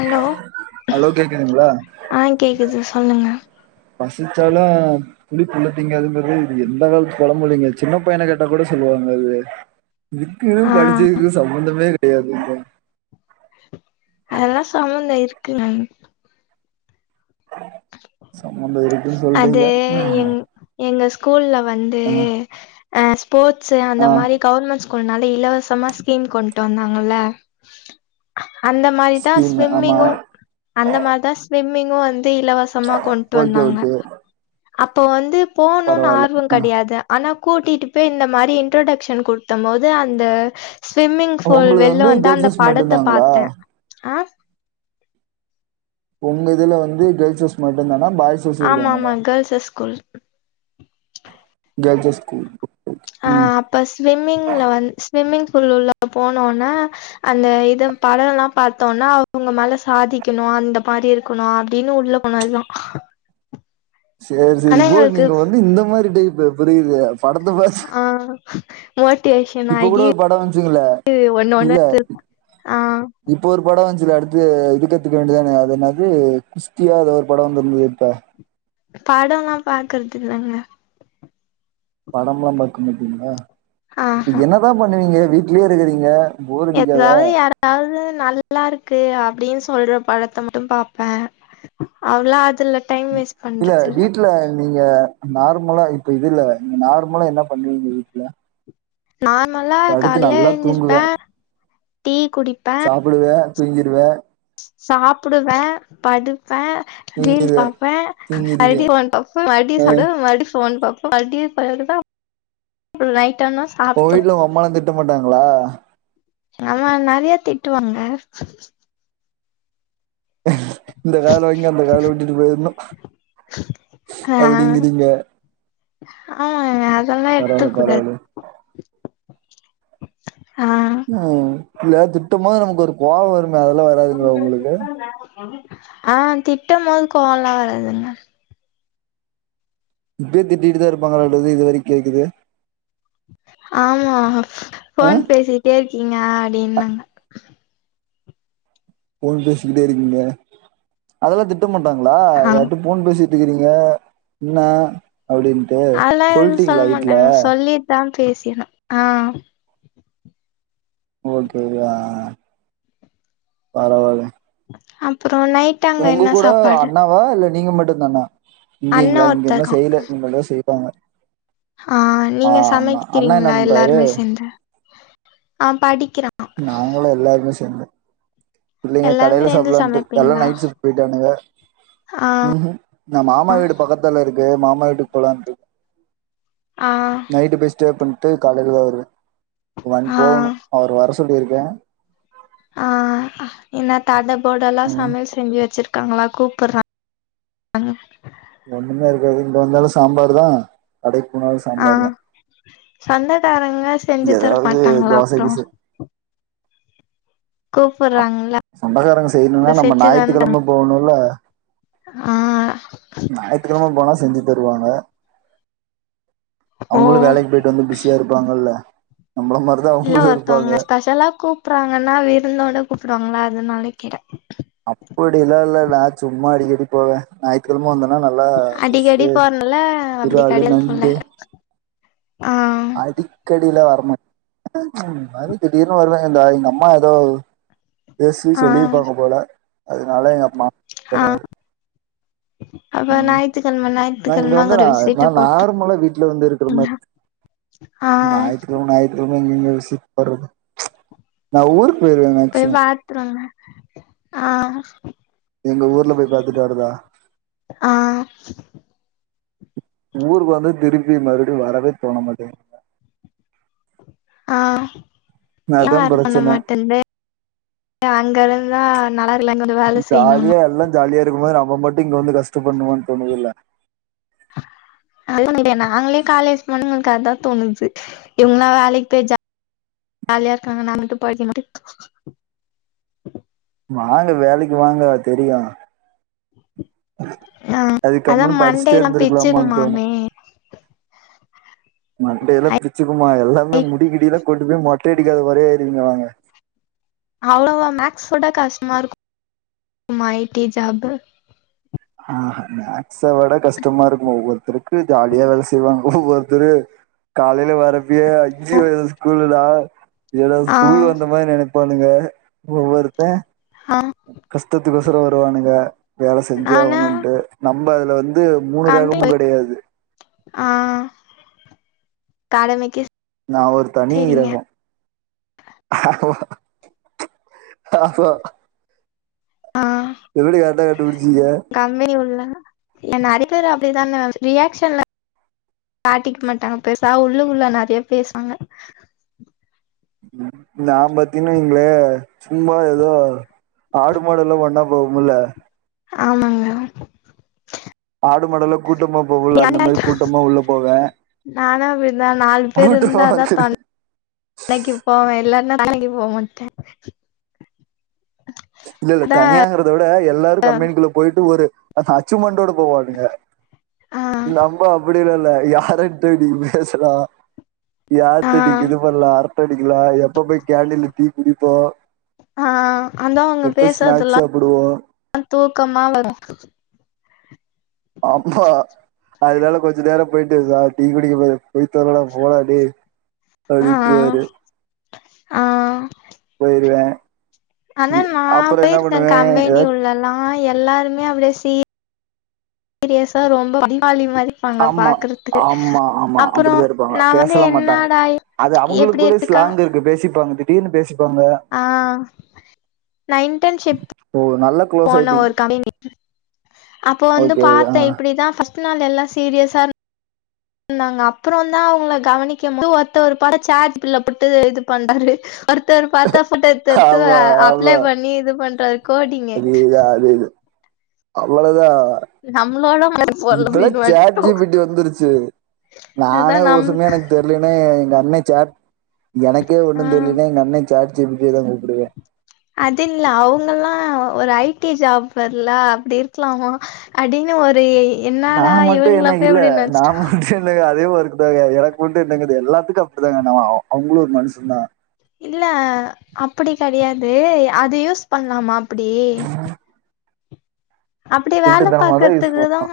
hello hello கேக்குதுங்களா ஆ கேக்குது சொல்லுங்க பசிச்சாலு புலி புல்லத்திங்காதுங்கது இது எந்த காலத்து பழமொழி சின்ன பையன கேட்டா கூட சொல்லுவாங்க அது இதுக்கு ஆ படிச்சதுக்கு சம்பந்தமே கெடையாது இங்க அதெல்லா சம்பந்தம் இருக்குங்க [inaudible] இருக்குன்னு அது சொல்றீங்க ம் எங்க எங்க ஸ்கூல்ல வந்து ம் அ் ஸ்போர்ட்ஸ் அந்த ஆ மாதிரி கவர்மெண்ட் னால இலவசமா ஸ்கீம் கொண்டுட்டு வந்தாங்கல அந்த மாரிதா ஸ்கீம் ஆமா ஸ்விம்மிங்கு அந்த மாரி தா ஸ்விம்மிங்கு வந்து இலவசமா கொண்ட்டு வந்தாங்க [unintelligible] அப்போ வந்து போணும்னு பரவால்ல ஆர்வ கெடையாது ஆனா கூட்டிட்டு போய் இந்த மாரி இன்ட்ரொடக்ஷன் குடுத்த போது அந்த ஸ்விம்மிங் ஆ பூல் உங்களது வெள்ல வந்து வந்துா கேர்ள்ஸ் அந்த ஹாஸ் படத்த மட்டும்தாங்களா பாத்தே ஆ உங்க இதுல வந்து கேர்ள்ஸ்ஸ் மட்டுதானா பாய்ஸ்ஸும் ஆமா ஆமா இருக்காங்களா கேர்ள்ஸஸ் ஸ்கூல் கேர்ள்ஸ்சஸ் ஸ்கூல் ஆ ம் அப்ப ஸ்விம்மிங்ல வந் ஸ்விம்மிங் போனோன அந்த இத படம்ல்லா பத்தோனா அவங்க மேல சாதிக்கணு அந்த மாதிரி இருக்கணு அப்டின்னு உள்ள போணுதல்லா சேரி சேரி ப்ரோ நீங்க வந்து இந்த மாரி டைப்பு புரியுது படத்தை பா ஆ மோட்டிவேஷன் இப்ப கூட ஆகி ஒரு பட வந்துச்சுங்கள ஒண்ணு இல்ல ஒண்ணு து ஆ இப்ப ஒரு படம் வந்துச் அடுத்து இது கத்துக்க வேண்டியதானே அத என்னது குஸ்தியா அ ஒரு படம் வந்துருந்தது இப்ப படம்ல்லா பாக்குறது இல்லங்க படம்ல்லா பாக்க மாட்டீங்களா இப்ப என்னதான் பண்ணுவீங்க வீட்லயே இருக்கிறீங்க போர் அடிக்காதா எதாவது யாராவது நல்லா இருக்கு அப்டின்னு சொ சொல்ற படத்தை மட்டு பாப்பே அவ இல்ல வீட்ல நீங்க நார்மலா இப்ப இது இல்ல நீங்க நார்மலா என்ன பண்ணுவீங்க வீட்ல நார்மலா படுத்து காலையில நல்லா தூங்குவே எழுந்திருப்பே டீ குடிப்பே சாப்டுவே தூங்கிடுவே சாப்டுவே படுப்பே ரீல் தூங்கிருவே பாப்பே ஐ தூங்கிருவே டி மேன் பாப்பே மறுபடியு ஆ சோறு மறுபடி பாப்பே மறுபடி [unintelligible] உங்க சாப்ட்ரு வீட்ல உங்க அம்மாலா திட்ட மாட்டாங்களா ஆமா நெறைய திட்டுவாங்க இந்த காதுலா வாங்கி அந்த காதுல விட்டுட்டு போயிறனு ஆ ஆ அதெல்லா பரவால்ல எடுத்துக் கூடாது பரவால்ல ஆ ம் இல்ல திட்டும்போது நமக்கு ஒரு கோவ வருமே அதெல்லா வராதுங்ளா உங்களுக்கு ஆ திட்டம்போது கோவெல்லா வராதுங்க இப்பயு திட்டிட்டுதா இருப்பாங்களாட்டுக்குது இது வரைக்கு கேக்குது ஆமா ஆ போன் பேசிட்டே இருக்கீங்க அப்டின்னாங்க போன் பேசிகிட்டே இருக்கீங்க அதெல்லா திட்ட மாட்டாங்ளா ஆ யாருட்டயு போன் பேசி ட்டுருக்கீங்க என்ன அப்டின்ட்டு சொல்டீங்ளா வீட்ல பேசி ஆனா ஆ ஓகேங்தா பரவாலங் அப் உங்க கூட அண்ணாவா இல்ல நீங்க மட்டுந்தானா அண்ண இங்கீங்ளா இங்க ஒருத்த இருக்கா இன்னு செய்ல இனிமேதா செய் போங்க ஆ நீங்க என்ன சமைக்கிறீங்களா பண்றாரு எல்லாருமே சேந்து ஆ படிக்கிறான் நாங்களு எல்லாருமே சேந்து இல்லைங்க எல்லாருமே கடையில சேந்து சாப்லான்ட்டு எல்லா சமைப்பீங்களா நைட் சிஃப்ட் போய்ட்டானுங்க ஆ ம்ஹும் நா மாமா வீடு பக்கத்தால இருக்கு மாமா நைட்டுக்கு போலான்ட்டு ஆ நைட்டு போய் ஸ்டே பண்ட்டு காலைலதா வருவ வன் ஆ போகுணு அவர் வர சொல்லிருக்கே ஆ என்ன தடபுடலா ம் சமையல் செஞ்சு வெச்சிரு ட்டாங்ளா கூப்பறாங்க ஒண்ணுமே இருக்காது இங்க வந்தாலு சாம்பாருதா கடைக்கு போனாலு சாம்பாருதா சொந்தகாரங்க செஞ்சு ஏதாவது தரமாட்டாங்ளா தோசை அப்றோ கூப்புட்றாங்களா சொந்தகாரங்க அப்ப செய்யணுனா நம்ம செஞ்சு தான தராங்க ஞாயித்துக்கெழம போணுல்ல ஆ ஞாயித்துக்கெழம போனா செஞ்சி தருவாங்க ஓ அவுங்களு வேலைக்கு போயிட்டு வந்து பிஸியா இருப்பாங்கல்ல நம்மள மாதிரிதான் இல்ல அவங்களும் இருப்பாங்க ஒருத்தவங்க ஸ்பெஷலா கூப்பறாங்கன்னா விருந்தோட கூப்பிடுவாங்களா அதுனால கிற அப்படியெல்லா இல்ல நா சும்மா அடிக்கடி போவே ஞாயித்துக்கெழம வந்தா நல்லா அடிக்கடி ஃபிஷ்சு போறனால அப்டி இராலு கெடையாது போல நண்டு ஆ அடிக்கடி எல்லா வரமா ம் ம் ஒரு மாறி திடீர்னு வருவாங்க இந்தா எங்க அம்மா எதோ பேசி ஆ சொல்லிருப்பாங்க போல அதனால எங்க அம்மா ஆ வராது அப்ப ம் ஞாயித்துக்கிழம நா இங்க ஞாயித்துக்கிழம அங்க வந்து ஒரு நா விசிட்ட நான் போட்டு நார்மலா வீட்ல வந்து இருக்கிற மாரி ஆ ஞாயித்துக்கெழம ஞாயித்துக்கெழம எங்கிங்க விசிட் போறது நா ஊருக்கு போயிருவே போய் மேக்சிமம் பாத்துருவாங்க ஆ எங்க ஊர்ல போய் பாத்துட்டு வரதா ஆ ஊருக்கு வந்து திருப்பி மறுபடியு வரவே தோண மாட்டேங்குது ஆ ஏ அதா வர்ர தோண பிரச்சன மாட்டேனுது அங்க இருந்துதா நல்லா இல்ல இங்க வந்து வேல செய்ணுனு நம்ப மட்டு இங்க வந்து கஷ்ட படனுமான்னு தோணுதில்ல [inaudible] அது [inaudible] நாங்களே காலேஜ் போண்ணு அதுதா தோணுச்சு இவங்களா வேலைக்கு போயி ஜா ஜாலியா இருக்காங்க நா மட்டு படிகனுட்டு வாங்க வேலைக்கு வாங்க தெரியு ஆ அதா அதுக்கப்பறமு படிச்சுட்டே மண்டேல்லா இருந்திருக்கலாமானு தோணு பிச்சுக்குமாமே மண்டயெல்லா பிச்சுக்குமா எல்லாமே முடிகிடி எல்லா கொட்டுது மொட்டையடிக்காத மாரியே செரிங்க வாங்க அவ்ளோவா மேக்ஸ்ஸ விட கஷ்டமா இருக்குமா ஐ டி ஜாபு ஆ மேக்ஸ விட கஷ்டமா இருக்குமா ஒவ்வொருத்தருக்கு ஜாலியா வேல செய்வாங்க ஒவ்ஒருத்தரு காலையில வரப்பய அஞ்சு வயது ஸ்கூலுனா எதாவ்து ஆ ஸ்கூல் வந்த மாரி நினைப்பானுங்க ஒவ்வொருத்தன் ஆ கஷ்டத்துக்கு வசரம் வருவானுங்க வேலை செஞ்சு நானா ஆகணும்ன்ட்டு நம்ம அதுல வந் து மூணு ரகமும் கம்பெனி கெடையாது கடைமக்கி நா ஒரு தனி ரகம் ஆமா ஆமா ஆ எப்டி கரெக்டா கண்டுபிடிச்சீங்க கம்பெனி உள்ள என்ன அடி பேரு அப்படிதான ரியாகஷன்ல காட்டிக்க மாட்டாங்க பேசா உள்ளு உள்ள நிறைய பேசுவாங்க நான் பத்தீனா இங்ளே சும்மா ஏதோ ஆடு மாடு எல்லா ஒண்ணா போகும்ல ஆமாங்க ஆடு மாடல்லா கூட்டமா போவு அந்த மாரி கூட்டமா உள்ள போவே நானும் அப்படிதா நாலு பேர் கூட்டமா இருந்தாதான் வந்துரு தொனைக்கு போவே இல்லனா வேற எங்கயு போமாட்ட இல்ல இல்ல தனியாங்கறத விட எல்லாரு கம்பெனிக்குள்ள போயிட்டு ஒரு அ அச்சுமண்டோட போவானுங்க ஆ நம்ம அப்டிலா இல்ல யாரட்டு இன்னிக்கி பேசலா ஆ யார்ட் அடிக்கு இது பண்ணலா அரட்ட அடிக்கலாம் எப்ப போய் கேண்டில்ல டீ குடிப்போம் ஆ அதான் அவங்க ஸ்நாக்ஸ் பேசதெல்லா சாப்புடுவோ தூக்கமா வரு ஆமா அதனால கொஞ்சொ நேரம் போயிட்டு இரு சார் டீ குடிக்க போ பொய்தொலடா போடா டேய் ஆ அப்டின்றுவாறு ஆ போயிருவே ஆனா நான் அப்புறோ என்ன போயிருக்கேன் பண்ணுவே கம்பெனி ஏதாது உள்ள எல்லா எல்லாருமே அப்படியே சீ சீரியஸா ரொம்ப படிப்பாளி மா ப்பாங்க ஆமா பாக்குறதுக்கு ஆமா ஆமா அப்புறம் அப்படிதா இருப்பாங்க நான் வந்து பேசலா மாட்டாங்க என்னடா அது எப்டி அவங்களுக்குள்ளே இருக்கா ஸ்லாங் இருக்கு பேசிப்பாங்க திடீர்னு பேசிப்ப ஆ நா இன்டன்ஷிப் ஓ நல்லா க்ளோஸ் போன ஆயிட்டீங் ஒரு கம்பெனிக்கு அப்போ வந்து ஓகே ஆ பாத்த இப்டிதா ஃபர்ஸ்ட் நாள் எல்லா சீரியஸா இரு ந்தாங்க அப்புறம் தா அவங்கள கவனிக்க போது ஒருத்த ஒரு பட ஷாட்குள்ள போட்டு இது பண்றாரு ஒருத்தர் பாத்தா போட்டா எத்து எத்து ஆமா அப்ளை ஆமா பண்ணி இது பண்றார் அது இது அது இது அவ்ளோதா அ நம்மளோட மனசு போல இப்பல்லா அப்டின்னு சாட் வன்ட்டோ ஜி பி டி வந்துருச்சு அதா நானே ஒரு நம் சமயோ எனக்கு தெரியலன்ன எங்க அண்ணே சாட் எனக்கே ஆ ஒண்ணும் தெரியலனா எங்க அண்ணே சாட் ஜி பி ட்டதா கூப்புடுவே அது இல்ல அவங்கல்லா ஒரு ஐ டி ஜாப்பர்ல அப்டி இருக்லாமா அப்டின்னு ஒரே நா மட்டும் என்ன இல்ல நா மட்டு என்னங்க அதே ஒர் க்தாங்க எனக்கு மட்டு என்னங்கது எல்லாத்துக்கும் அப்டித்தாங்க ந அவுங்களும் ஒரு மனுஷ தா இல்ல அப்டி கெடையாது அது யூஸ் பண்ணலாமா அப்டி அப்டி வேலை திருட்டுத்தனமா தா யூஸ் பாக்கறதுக்கு தா பண்ணோ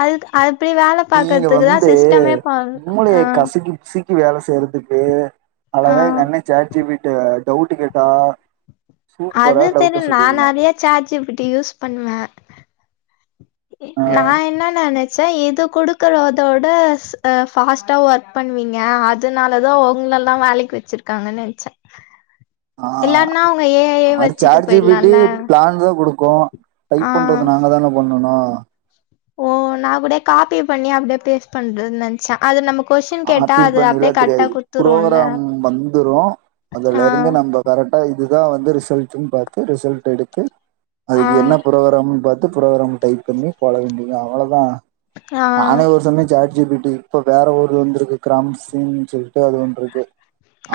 அது அ நீங்க வந்து மூளைய ஆ கசுக்கி புசுக்கி வேல செய்யறதுக் கு ஆ அழகா எங்க அண்ண சாட் ஜி பி ட டவுட் கேட்டா சூப்பரா அது டவுட்ட தெரியு நான் சொல்லிருவா நெறைய chat G B D use பண்வே எ ஆ நா என்ன நெனைச் சே இது கொடுக்குறதோட அ ஃபாஸ்ட்டா ஒர்க் பண்வீங்க அதனால தா ஒங் கள எல்லா வேலைக்கு வச்சிருக்காங்கன்னு நனச்சே ஆ அது சாட் ஜி பி டி போயிட்லால்ல பிளான் தான் கொடுக் கு டைப் ஆ பண்றது நாங்க தான பண்ணனு ஓ நா கூட காபி பண்ணி அப்டே பேஸ் பண்றத் நென்ச்சே அது நமக் காப்பி பண்ணிலா தெரியாது குடுத்துரும்ல புரோகராம் வந்துரு ஆ அதுலருந்து நம்ப கரெக்டா இது இதா வந்து ரிசல்ட்டுன் பாத்து ரிசல்டெடுத்து ஆ அதுக்கு என்ன புரோகிராம்ன் பாத் து புரோகிராம் டைப் பண்ணி போட வேண்டிதா அவ்வளோதா ஆ நானே ஒர் சம்யு சாட் ஜி பி டி இப்ப வேற ஒருது வந்துருக்கு கிராம்சின்னு சொல்ட்டு அது ஒன்ருக்கு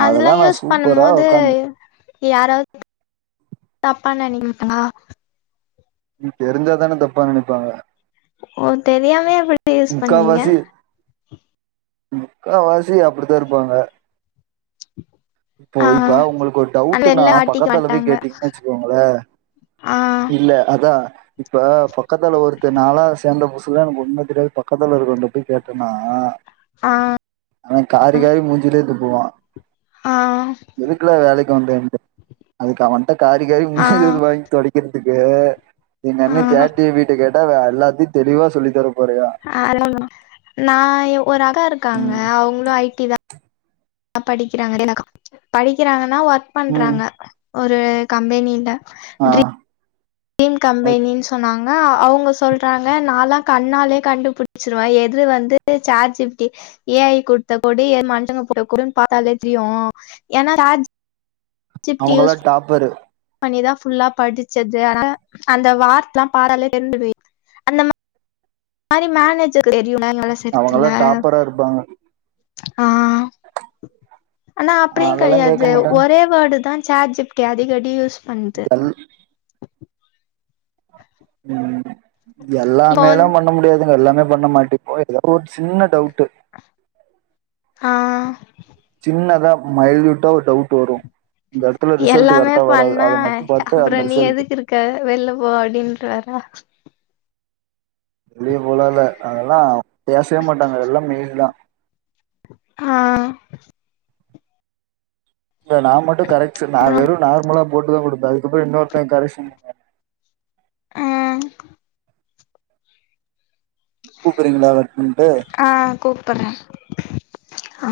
அதெல்லா யூஸ் பண்ணும் போது யாராவ் தப்பா நெனிக்க மாட்டங்ளா நீ தெரிஞ்சாதான தப்பா நெனைப்பாங்கா ஓ தெரியாமே எப்படி யூஸ் பண்ணுவீங்க முக்கா வாசி அப்படித்தா இருப்பாங்க இப்போ ஆ இப்ப உங்களுக்கு ஒரு ஆனா டவுட்டுனா வெளில காட்டிக்க பக்கத்தல போய் மாட்டாங்க கேட்டீங்கன் வெச்சுக்கோங்களே ஆ இல்ல அதா இப்ப பக்கத்தல ஒருத்தன் நாளா சேந்த புதுசுல்லா எனக்கு ஒன்னு தெரியாது பக்கத்தல இருக்கறவண்ட போய் கேட்டனா ஆ அவன் காரி காரி மூஞ்சிலே துப்புவா ஆ எதுக்குடா வேலைக்கு வந்தேன்ட்டு அதுக்கு அவங்கிட்ட காரி காரி ஆ மூஞ்சில வாங்கி தொடைக்கிற துக்கு எங்க ஆ அண்ணே சேட் ஜி பி டி கேட்டா அவ எல்லாத்யு தெளிவா சொல்லித்தரு ஆ [unintelligible] நா எ ஒரு அக்கா இருக்காங்க அவுங்ளு ஐ டி தா படிக்கிறாங்க [unintelligible] படிக்கிறாங்கன்னா ஒர்க் ம் பண்றாங்க ஒரு கம்பெனில அ எய்ம் கம்பெனின் சொன்னாங் க அவுங்க சொல்றாங்க நாலா கண்ணாலே கண்டுபுடிச்சிடுவே எது வந்து chat G B T A I குட்த்த கோடு எது மனுசங்க போட்ட கோடுன்னு பாத்தாலே தெரியு ஏன்னா chat G B D use அவங்கல்லா டாப்பரு பண்ணிதா ஃபுல்லா படிச்சது அத்னால அந்த வார்த்தலா பாத்தாலே தெரிஞ்சு [unintelligible] அந்த மா ரி மேனேஜருக்கு தெரியுல்ல வேல செய்ற எத்துல அவங்கல்லா டாப்பரா இருப்பாங்க அ ஆனா அப்படியு அதெல்லா கேட்க கெடயாது மாட்டாங்க ஒரே வேடு தா சேட் ஜி பி டி அடிக்கடி டியூஸ் பண்து ம் இப்போ எல்லாமேலா வந்து பண்ண முடியாது எல்லாமே பண்ண மாட்டிப்போ‌ எதா ஒரு சின்ன டவுட்டு ஆ சின்னதா மைல்யூட்டா ஒரு டவுட் வரு இந்த எடத்துல ரிசல்ட் எல்லாமே கரெக்டா வராது பண்ணா அத மட்டு பாத்து அந்த அப்பூறோ நீ ரிசல்ட் எதுக்கிருக்க வெள்ல போ அப்டின்ருவாரு அ வெளியே போலா இல்ல அதெல்லா பேசவே மாட்டாங்க எல்லா மெய்ல் தா ஆ இல்ல நா மட்டு கரெக்ஷன் நா வெறு நார்மலா போட்டுதா குடுப்ப அதுக்கப்பற இன்னொர்த்தன் கரெக்ஷன் அ கூப்புறீங்களா கட் பண் அ கூப்பறே அ